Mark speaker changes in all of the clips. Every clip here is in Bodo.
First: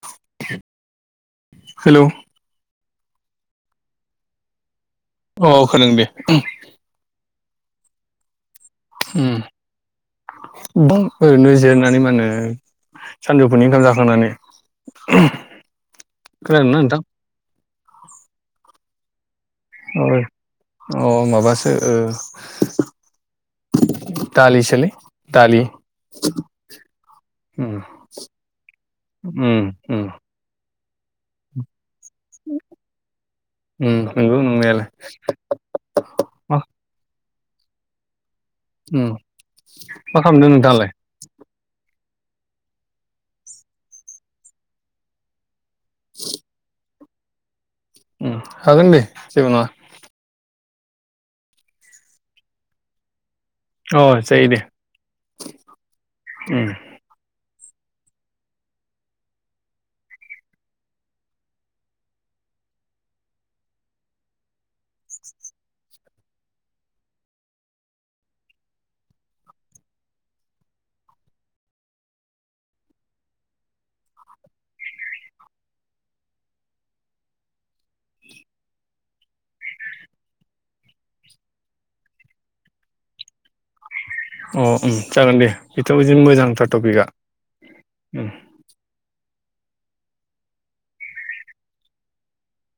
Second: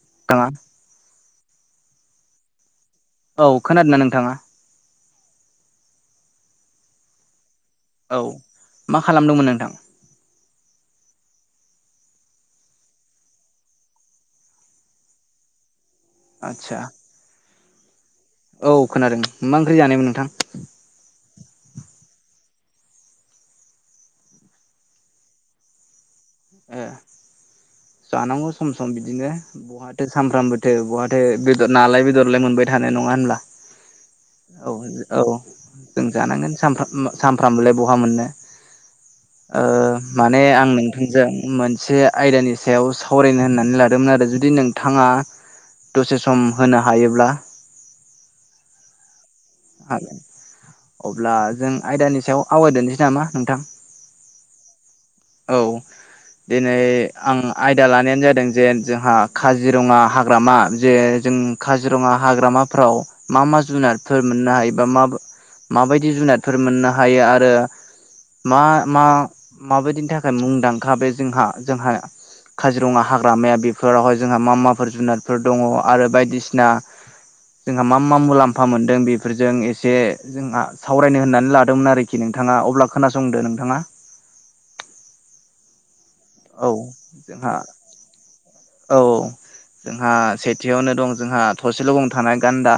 Speaker 1: [unintelligible]
Speaker 2: हेलौ
Speaker 1: औ खोनादोंना नोंथाङा।
Speaker 2: अ खोना दोंदे
Speaker 1: औ मा
Speaker 2: उम
Speaker 1: खालामदोंमोन नोंथां।
Speaker 2: गोबां ओरैनो जिरनानै मा होनो सानजौफुनि ओखाम जाखांनानै
Speaker 1: आदसा
Speaker 2: खोनादोंना नोंथां?
Speaker 1: औ खोनादों। मा ओंख्रि
Speaker 2: अ
Speaker 1: जानायमोन नोंथां
Speaker 2: अ माबासो ओ दालि सोलै दालि
Speaker 1: ए
Speaker 2: उम
Speaker 1: जानांगौ सम सम बिदिनो
Speaker 2: उम उम
Speaker 1: बहाथो सामफ्रामबो थो बहाथो बेदर नालाय बेदरलाय मोनबाय थानाय नङा होनब्ला?
Speaker 2: उम नंगौ
Speaker 1: औ
Speaker 2: नंनायालाय
Speaker 1: औ जों जानांगोन
Speaker 2: मा
Speaker 1: सानफ्रामबोलाय बहा मोननो।
Speaker 2: उम
Speaker 1: ओ
Speaker 2: मा
Speaker 1: माने
Speaker 2: खालामदों
Speaker 1: आं नों
Speaker 2: नोंथाङालाय
Speaker 1: मोनसे आयदानि सायाव सावरायनो होननानै लादोंमोन आरो जुदि नोंथाङा दसे सम होनो हायोब्ला।
Speaker 2: उम हागोनदे जेबो नङा।
Speaker 1: हागोन। अब्ला जों आयदानि सायाव आवगायदोनसै नामा? नोंथां
Speaker 2: अ जायो दे
Speaker 1: औ
Speaker 2: उम
Speaker 1: दिनै आं आयदा लानायानो जादों जे जोंहा काजिरङा हाग्रामा जे जों काजिरङा हाग्रा माफ्राव मा मा जुनारफोर मोननो हायोबा मा माबायदि जुनादफोर मोननो हायो आरो मा मा माबायदिनि थाखाय मुंदांखा बे जोंहा जोंहा काजिरङा हाग्रामाया बेफोरावहाय जोंहा मा माफोर जुनादफोर दङ आरो बायदिसिना जोंहा मा मा मुलाम्फा मोनदों बे बेफोरजों एसे जोंहा सावरायनो होननानै लादोंमोन आरोखि नोंथाङा अब्ला खोनासंदो नोंथाङा।
Speaker 2: अ उम जागोन दे बेथ' बिदिनो
Speaker 1: औ
Speaker 2: मोजांथार टपिकआ
Speaker 1: जोंहा
Speaker 2: उम
Speaker 1: औ जोंहा सेथियावनो दं जोंहा थरसेल' बुंनो थानाय गान्दा।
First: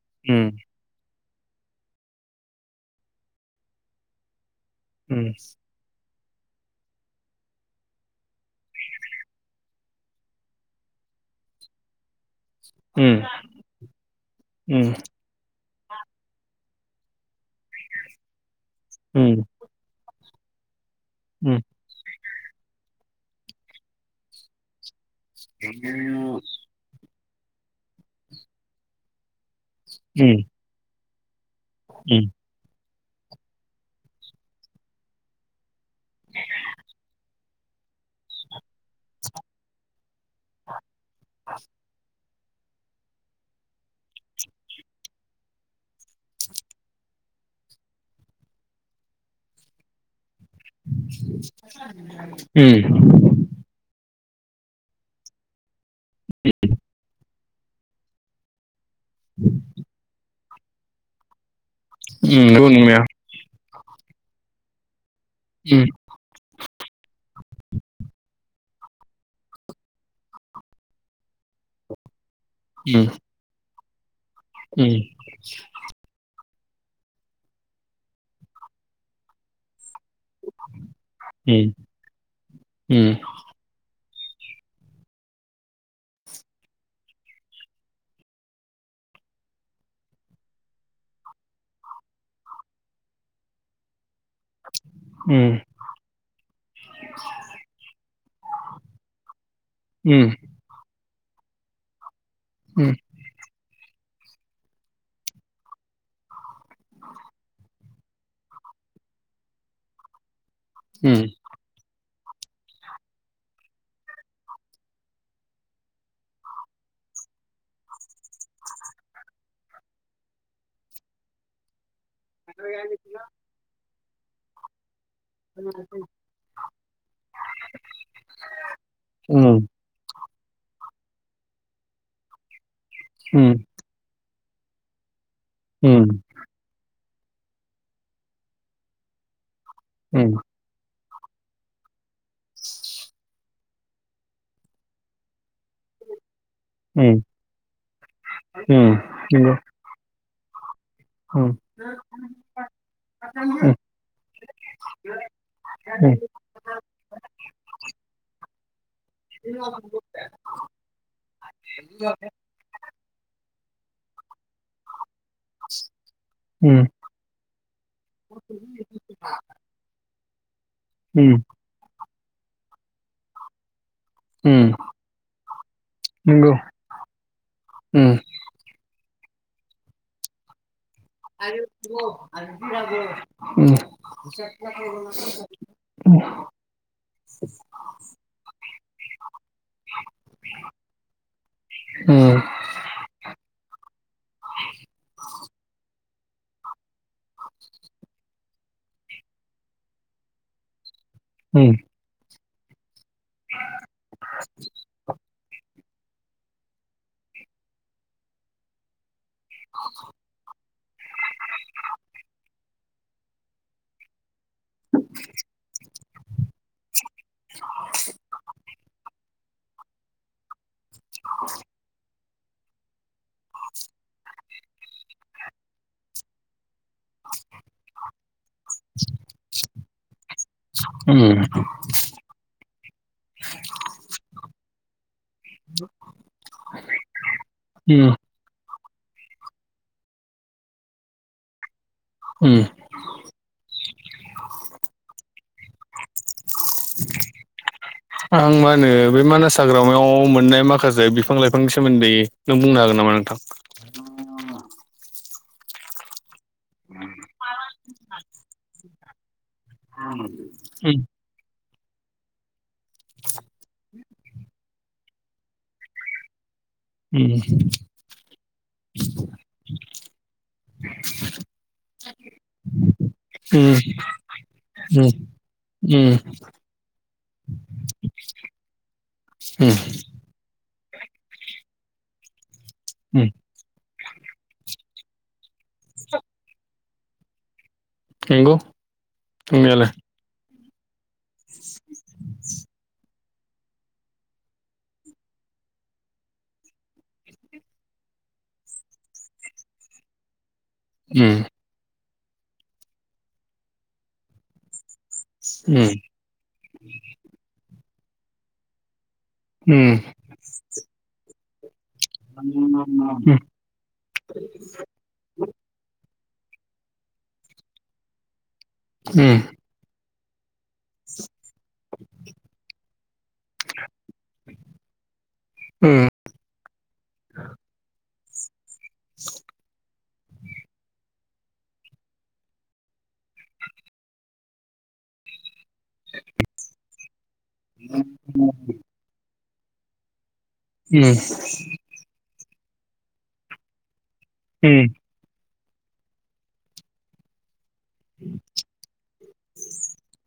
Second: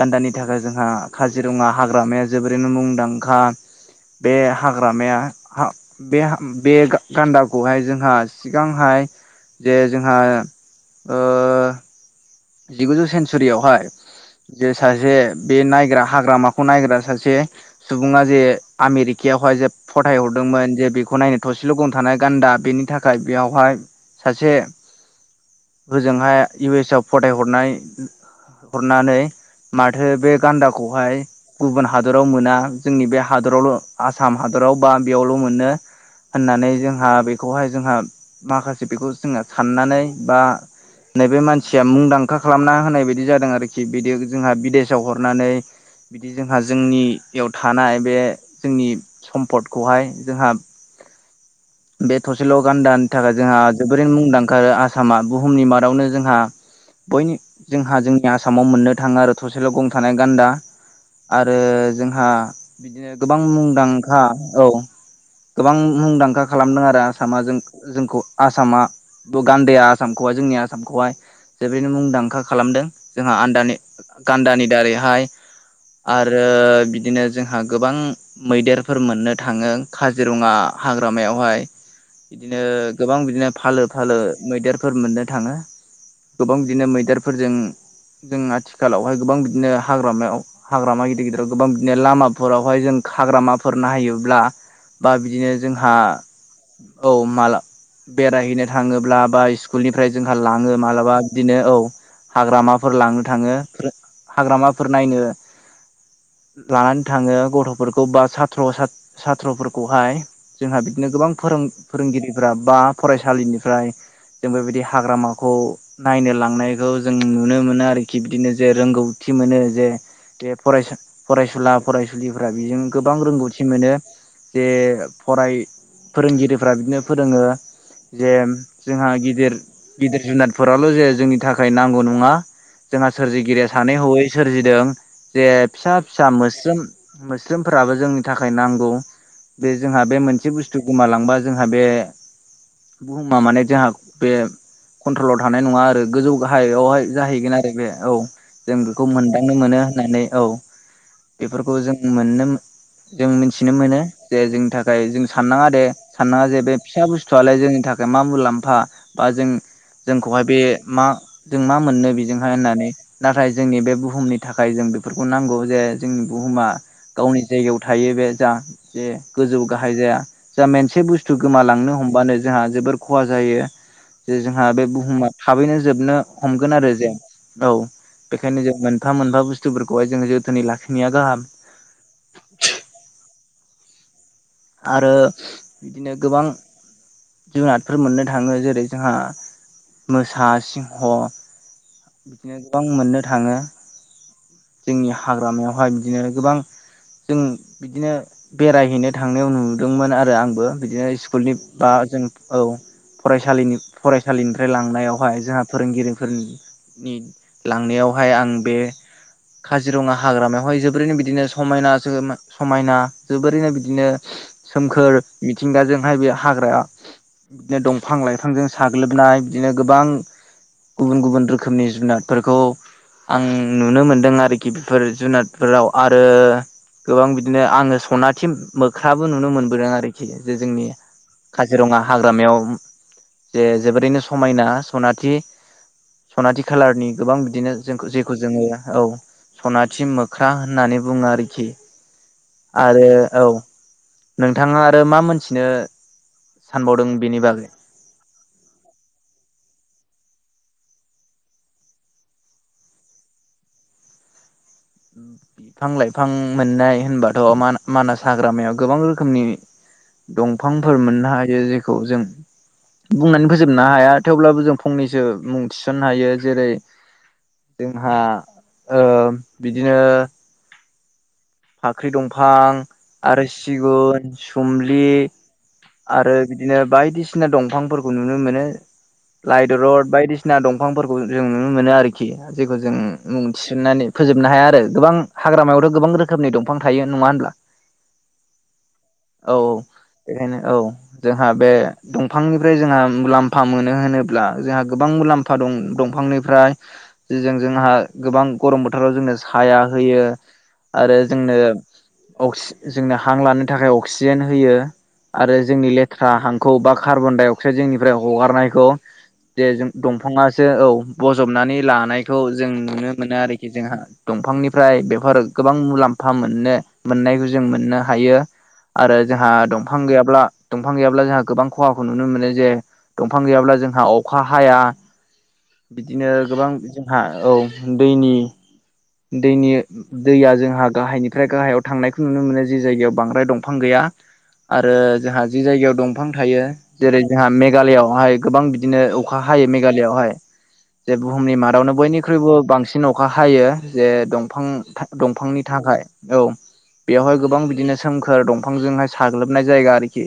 Speaker 1: गान्दानि थाखाय जोंहा काजिरङा हाग्रामाया जोबोरैनो मुंदांखा बे हाग्रामाया
Speaker 2: उम
Speaker 1: बे बे गान्दा खौहाय जोंहा सिगांहाय जे जोंहा जिगुजौ
Speaker 2: उम उम
Speaker 1: सेन्सुरियावहाय जे
Speaker 2: उम
Speaker 1: सासे बे नाय ग्रा हाग्रामाखौ नायग्रा सासे सुबुङा जे
Speaker 2: उम
Speaker 1: आमेरिकायावहाय जे फथाय हर दोंमोन जे बेखौ नायनो
Speaker 2: उम
Speaker 1: थसेल' गं थानाय गान्दा बेनि थाखाय बेयावहाय सासे होजोंहाय इउ एस आव फरायहरनाय हरनानै माथो बे
Speaker 2: उम
Speaker 1: गान्दाखौहाय गुबुन हादराव मोना जोंनि बे हादरावल' आसाम हादराव बा बेयावल' मोनो होननानै जोंहा बे खौहाय जोंहा माखासे बेखौ जोङो साननानै बा नैबे मानसि मुंदांखा खालामना होनाय बायदि जादों आरोखि बिदि जोंहा बिदेसाव हरनानै बिदि जोंहा जोंनियाव थानाय बे जोंनि सम्पदखौहाय जोंहा बे थसेल'
Speaker 2: उम
Speaker 1: गान्दानि थाखाय जोंहा जोबोरैनो मुंदांखा। ओंखारो आसामा बुहुमनि मादावनो जोंहा बयनि जोंहा जोंनि आसामाव मोननो थाङो आरो थसेल' गं थानाय गान्दा आरो आरो जोंहा
Speaker 2: उम नंगौ नंनाया
Speaker 1: बिदिनो गोबां मुंदांखा औ गोबां
Speaker 2: उम
Speaker 1: मुंदांखा खालामदों आरो आसामा जों जोंखौ आसामा गान्दाया आसामखौहाय जोंनि आसामखौहाय जोबोरैनो मुंदांखा खालामदों
Speaker 2: उम
Speaker 1: जोंहा आदानि गान्दानि
Speaker 2: उम
Speaker 1: दारैहाय आरो आरो बिदिनो जोंहा गोबां मैदेरफोर मोननो थाङो काजिरङा
Speaker 2: उम
Speaker 1: हाग्रामायावहाय बिदिनो गोबां बिदिनो फालो फालो मैदेरफोर मोननो थाङो गोबां बिदिनो मैदेरफोरजों जों आथिखालावहाय गोबां बिदिनो हाग्रामायाव हाग्रामा गिदिर गिदिराव गोबां बिदिनो लामाफोरावहाय जों हाग्रामाफोर नायाहोबब्ला बा बिदिनो जोंहा औ माला बेरायहैनो थाङोब्ला बा स्कुलनिफ्राय जोंहा लाङो मालाबा बा बिदिनो औ हाग्रामाफोर लानो थाङो हाग्रामाफोर नायनो लानानै थाङो गथ'फोरखौ बा साथ्र' सााथ्र'फोरखौहाय जोंहा बिदिनो गोबां फोरों फोरोंगिरि बा फरायसालिनिफ्राय जों बेबायदि हाग्रामाखौ नायनो लांनायखौ जों नुनो मोनो आरोखि बिदिनो जे रोंगौथि मोनो जे बे फरायसा फरायसुला फरायसुलिफ्रा बेजों गोबां रोंगौथि मोनो जे फराय फोरोंगिरिफोरा बिदिनो फोरोङो जे जोंहा गिदिर गिदिर जुनादफोराल' जे जोंनि थाखाय नांगौ नङा जोंहा सोरजिगिरिया सानै हयै सोरजिदों जे फिसा फिसा मोस्रोम मोस्रोमफोराबो जोंनि थाखाय नांगौ बे जोंहा बे मोनसे बुस्थु गोमालांबा जोंहा बे बुुहुमा माने जों खनट्रलाव थानाय नङा आरो गोजौ गाहाययावहाय जाहैगोन आरो बे औ जों बेखौ मोनदांनो मोनो होननानै औ बेफोरखौ जों मोननो जों मिथिनो मोनो जे जोंनि थाखाय जों साननाङा दे साननाङा जे बे फिसा बुस्थुआलाय जोंनि थाखाय मा मुलाम
Speaker 2: [inaudible] बुथिगिरिफोरनि जेबो खोनानो मोननाय जायाखै
Speaker 1: जोंखौहाय बे मा जों मा मोननो बेजोंहाय होननानै नाथाय जोंनि बे बुहुमनि नि थाखाय जों बेफोरखौ नांगौ जे जोंनि बुहुमा गावनि जायगायाव थायो बे जा ज गोजौ गाहाय जाया जों मोनसे बुस्थु गोमालांनो हमबानो जोंहा जोबोर खहा जायो जों बे बुहुमा थाबैनो जोबनो हमगोन आरो जे औ
Speaker 2: उम उम
Speaker 1: बेखायनो जों मोन मोनफा मोनफा बस्थुफोरखौहाय जों जोथोनै लाखि
Speaker 2: [inaudible] बुंथिगिरिनि जेबो खोनानो मोननाय जायाखै
Speaker 1: आरो बिदिनो गोबां जुनादफोर मोननो थाङो जेरै जोंहा मोसा सिंह
Speaker 2: उम
Speaker 1: बिदिनो गोबां मोननो थाङो जोंनि हाग्रामायावहाय बिदिनो गोबां जों बिदिनो बेरायहैनो थांनायाव नुदोंमोन आरो आंबो बिदिनो स्कुलनि बा जों औ फरायसालिनि फरायसालिनिफ्राय लांनायावहाय जोंहा फोरोंगिरिफोरनि लांनायावहाय आं बे काजिरङा हाग्रामायावहाय जोबोरैनो बिदिनो समायना समायना जोबोरैनो बिदिनो सोमखोर मिथिंगाजोंहाय बे हाग्राया बिदिनो दंफां लाइफांजों साग्लोबनाय बिदिनो गोबां गुबुन गुबुन रोखोमनि जुनारफोरखौ आं नुनो मोनदों आरोखि बेफोर जुनारफोराव आरो गोबां बिदिनो आङो सनाथि मोख्राबो नुनो मोनबोदों आरोखि जे जोंनि।
Speaker 2: उम
Speaker 1: काजिरङा हाग्रामायाव जे जोबोरैनो समायना सनाथि। सनाथि खालारनि गोबां बिदिनो जों
Speaker 2: उम
Speaker 1: जेखौ जोङो। औ सनाथि मोख्रा होननानै बुंङो आरोखि।
Speaker 2: उम
Speaker 1: आरो औ नोंथांङा आरो मा मोनथिनो? सानबावदों बेनि बागै?
Speaker 2: मा होन बे मानास हाग्रा। आव मोननाय माखासे बिफां लाइफांनि सोमोन्दै नों बुंनो हागोन नामा नोंथां?
Speaker 1: बिफां लाइफां मोननाय होनबाथ' मानास हाग्रामायाव गोबां रोखोमनि। दंफांफोर
Speaker 2: उम
Speaker 1: मोननो हायो जेखौ जों। बुंनानै फोजोबनो हाया थेवब्लाबो जों फंनैसो मुं थिसननो हायो जेरै।
Speaker 2: उम
Speaker 1: जोंहा ओ बिदिनो।
Speaker 2: [unintelligible]
Speaker 1: फाख्रि दंफां आरो
Speaker 2: उम
Speaker 1: सिगुन सुमलि।
Speaker 2: उम
Speaker 1: आरो बिदिनो बायदिसिना दंफांफोरखौ नुनो मोनो।
Speaker 2: उम
Speaker 1: लायद रद बायदिसिना दं। दंफांफोरखौ जों नुनो मोनो आरोखि जेखौ जों
Speaker 2: उम
Speaker 1: मुं थिसन्नानै फोजोबनो हाया आरो। गोबां हाग्रामायावथ' गोबां रोखोमनि दंफां थायो नङा होनब्ला?
Speaker 2: नंगौ
Speaker 1: औ
Speaker 2: नंनायालाय।
Speaker 1: बेखायनो औ जोंहा बे दंफांनिफ्राय जोंहा। मुलाम्फा मोनो होनोब्ला जोंहा गोबां मुलाम्फा दं दंफांनिफ्राय जों जोंहा गोबां गरम बोथोराव जोंनो साया होयो। आरो
Speaker 2: उम
Speaker 1: जोंनो अक्सि जोंनो हां लानो थाखाय अक्सिजेन होयो। आरो
Speaker 2: उम उम
Speaker 1: जोंनि लेथ्रा हांखौ बा कार्बन डाइ अक्साइड जोंनिफ्राय हगारनायखौ दे जों
Speaker 2: उम
Speaker 1: दंफाङासो औ बज'बनानै। लानायखौ जों नुनो मोनो
Speaker 2: उम
Speaker 1: आरोखि जोंहा दंफांनिफ्राय बेफोर गोबां मुलाम्फा मोननो मोननायबो जों मोननो हायो आरो जोंहा दंफां गैया ब्ला दंफां गैया बा जोंहा। गोबां खहाखो नुनो मोनो जे दंफां गैब्ला जोंहा अखाहाया। बिदिनो गोबां जोंहा औ दैनि दैनि दैया जोंहा गाहायनिफ्राय गाहायाव थांनायखौ नुनो मोनो जि जायगायाव बांद्राय दंफां गैया। आरो जोंहा जि जायगायाव दंफां थायो जेरै जोंहा मेघालयआवहाय गोबां बिदिनो अखा हायो मेघालयआवहाय जे
Speaker 2: उम
Speaker 1: बुहुमनि मादावनो बयनि ख्रुइबो बांसिन अखा हायो जे दंफां दंफांनि थाखाय औ बेयावहाय गोबां बि बिदिनो सोमखोर दंफांजोंहाय साग्लोबनाय जायगा आरोखि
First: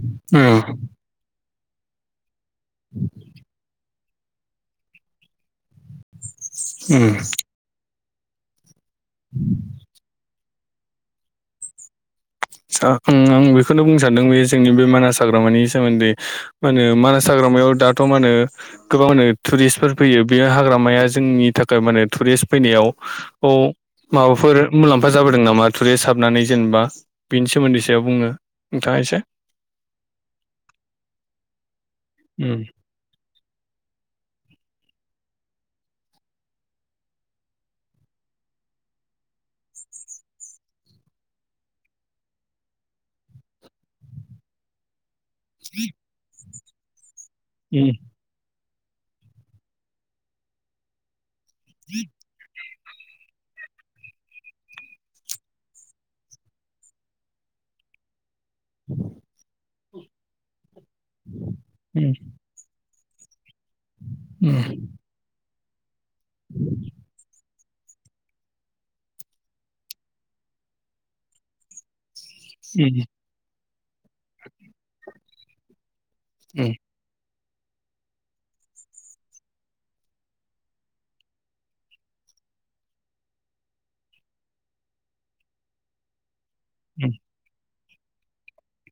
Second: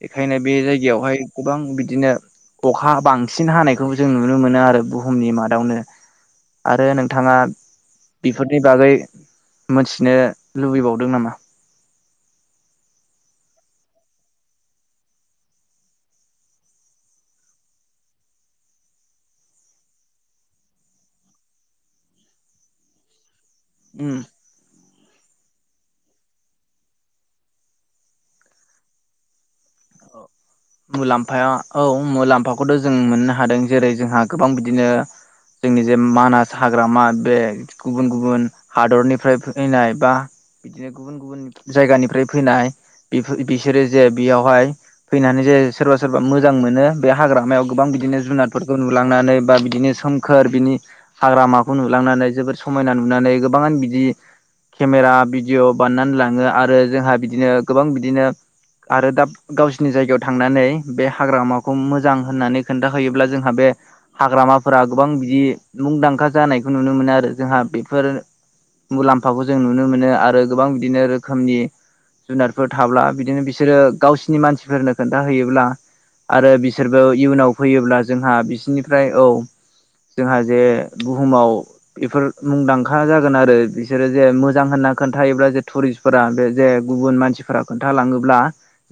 Speaker 1: बेखायनो
Speaker 2: उम
Speaker 1: बे जायगायावहाय गोबां बिदिनो अखा बांसिन हानायखौ जों नुनो मोनो आरो बुहुमनि मादावनो आरो
Speaker 2: उम
Speaker 1: नोंथांङा बेफोरनि बागै मोनथिनो लुबैबावदों नामा?
Speaker 2: सा उम आं बेखौनो बुंनो सानदों बे जोंनि बे मानास हाग्रामानि सोमोन्दै मा होनो मानास हाग्र हाग्रामायाव दाथ' माने गोबां टुरिस्टफोर फैयो बे हाग्रामाया जोंनि थाखाय माने टुरिस्ट फैनायाव औ
Speaker 1: उम
Speaker 2: माबाफोर मुलाम्फा जाबोदों नामा टुरिस्ट हाबनानै जेनेबा बेनि सोमोन्दै सायाव बुंनो नोंथांङा एसे?
Speaker 1: मुलाम्फाया औ
Speaker 2: उम
Speaker 1: मुलाम्फाखौथ' जों मोननो हादों जेरै जोंहा गोबां बिदि बिदिनो। जोंनि जे मानास हाग्रामा बे गुबुन गुबुन हादरनिफ्राय फैनाय बा बिदिनो गुबुन गुबुन जायगानिफ्राय फैनाय बिफोर बिसोरो जे बेयावहाय फैनानै जे सोरबा सोरबा मोजां मोनो बे हाग्रामायाव गोबां
Speaker 2: उम
Speaker 1: बिदिनो जुनार फोरखौ नुलांनानै बा बिदिनो सोमखोर बिनि हाग्रामाखौ नुलांनानै जोबोर समायना नुनानै गोबांआनो बिदि केमेरा भिडिअ' बानायनानै लांङो आरो जोंहा बिदिनो गोबां बिदिनो आरो दा गावसिनि जायगायाव थांनानै बे हाग्रामाखौ
Speaker 2: उम
Speaker 1: मोजां होननानै खोन्था होयोब्ला जोंहा बे
Speaker 2: उम उम
Speaker 1: हाग्रामाफोरा गोबां बिदि मुंदांखा जानायखौ नुनो मोनो आरो जोंहा बेफोर मुलाम्फाखौ जों नुनो मोनो आरो गोबां बिदिनो रोखोमनि जुनारफोर
Speaker 2: उम
Speaker 1: थाब्ला बिदिनो बिसोरो गावसिनि मानसिफोरनो खोन्थाहैयोब्ला आरो बिसोरबो इयुनाव फैयोब्ला जोंहा बिसोरनिफ्राय औ जोंहा जे बुहुमाव बेफोर मुंदांखा जागोन आरो बिसोरो जे मोजां होन खोन्थायोब्ला जे थुरिस्फोरा बे जे गुबुन मानसिफोरा खोन्थालाङोब्ला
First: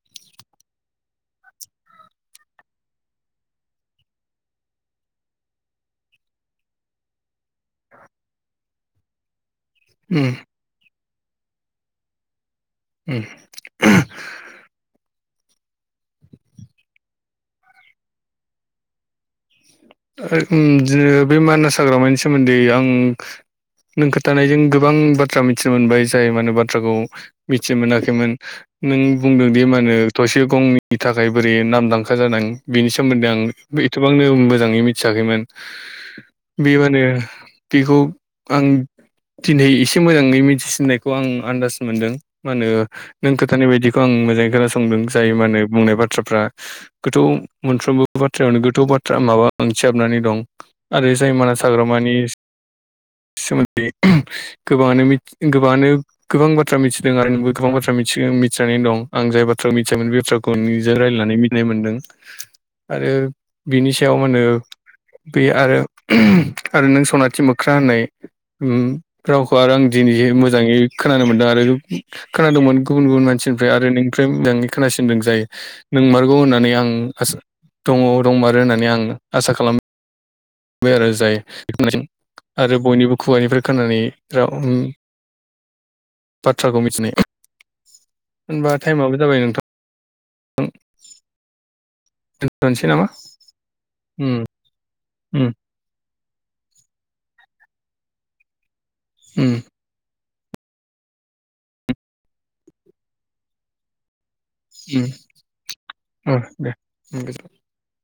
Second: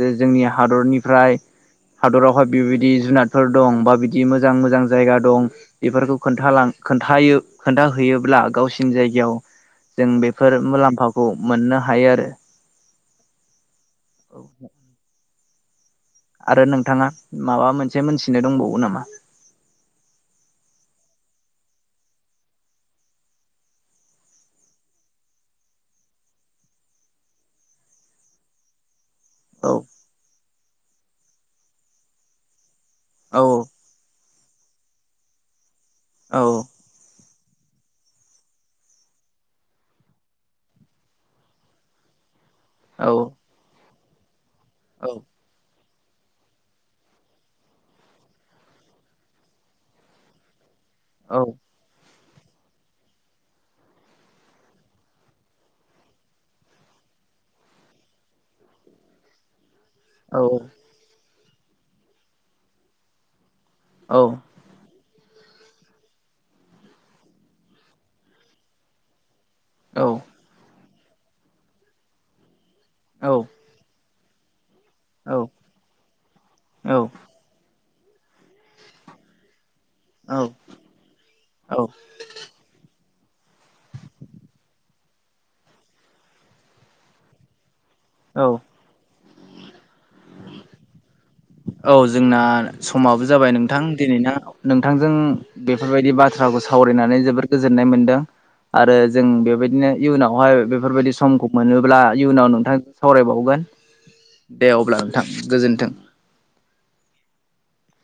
Speaker 1: जे जोंनि हादरनिफ्राय हादरावहाय बेबायदि जुनादफोर दं बा बिदि मोजां मोजां जायगा दं बेफोरखौ खोन्थालां खोन्थायो खोन्थाहैयोब्ला गावसिनि जायगायाव जों बेफोर मुलाम्फाखौ मोननो हायो आरो
Speaker 2: ए
Speaker 1: औ आरो नोंथाङा माबा मोनसे मोनथिनो दंबावो नामा
Speaker 2: ओम बिदिनो बे मानास हाग्रामानि सोमोन्दै आं नों खोथानायजों गोबां बाथ्रा मिथिनो मोनबाय जाय माने बाथ्राखौ मिथि मोनाखैमोन नों बुंदोंदि
Speaker 1: औ
Speaker 2: मा होनो थसे गंनि थाखाय बोरै नामदांखा जादों बिनि सोमोन्दै आं
Speaker 1: औ
Speaker 2: एथबांनो मोजाङै मिथियाखैमोन
Speaker 1: औ
Speaker 2: बे माने बेखौ आं दिनै एसे मोजाङै मिथिसिननायखौ आं आन्दाज मोनदों मा होनो
Speaker 1: औ
Speaker 2: नों खोथानाय बायदिखौ आं मोजाङै खोनासंदों
Speaker 1: औ
Speaker 2: जायो मा नो बुंनाय बाथ बाथ्राफ्रा गोथौ मोनफ्रोमबो बाथ्रायावनो गोथौ बाथ्रा माबा ओंथिाबनानै दं आरो जाय
Speaker 1: औ
Speaker 2: मानास हाग्रामानि
Speaker 1: [inaudible]
Speaker 2: सोमोन्दै गोबाङानो मिथि गोबाङानो गोबां बाथ्रा मिथिदों आरो नोंबो गोबां बाथ्रा मिथिदों मिथिनानै दं आं जाय बाथ्रा मिथि बेफोरखौ निजों रायायनानै मिथिनाय मोनदों आरो मोनो बे आरो आरो नों सनाथि मोख्रा होननाय ओमम रावखौ आरो आं
Speaker 1: औ औ
Speaker 2: दिनैह मोजाङै खोनानो मोनदों आरो खोनादोंमोन गुबुन गुबुन
Speaker 1: औ
Speaker 2: मानसिनिफ्राय आरो नों मोजाङै खोनासिंदों
Speaker 1: औ
Speaker 2: जायो नोंमारगौ होननानै आं
Speaker 1: औ
Speaker 2: आसा दङ दंमारो होननानै आं आसा खालामो बे आरो जाय
Speaker 1: औ
Speaker 2: आरो बयनिबो खुगानिफ्राय खोनानानै राव बाथ्राखौ मिथिनाय
Speaker 1: औ
Speaker 2: होनबा टाइमाबो जाबाय नोंथां
Speaker 1: औ जोंना
Speaker 2: दोनसै नामा
Speaker 1: समाबो जाबाय नोंथां दिनै ना
Speaker 2: उम
Speaker 1: नोंथांजों
Speaker 2: उम
Speaker 1: बेफोरबायदि बाथ्रा बाथ्राखौ सावरायनानै जोबोर गोजोननाय मोनदों आरो जों
Speaker 2: उम
Speaker 1: बेबायदिनो इयुनाव बेावहाय बेफोरबायाददि समखौ मोनोब्ला इयुनाव नोंथां सावरायबावगोन दे अब्ला
Speaker 2: उम
Speaker 1: नोंथां गोजोन्थों
Speaker 2: [inaudible]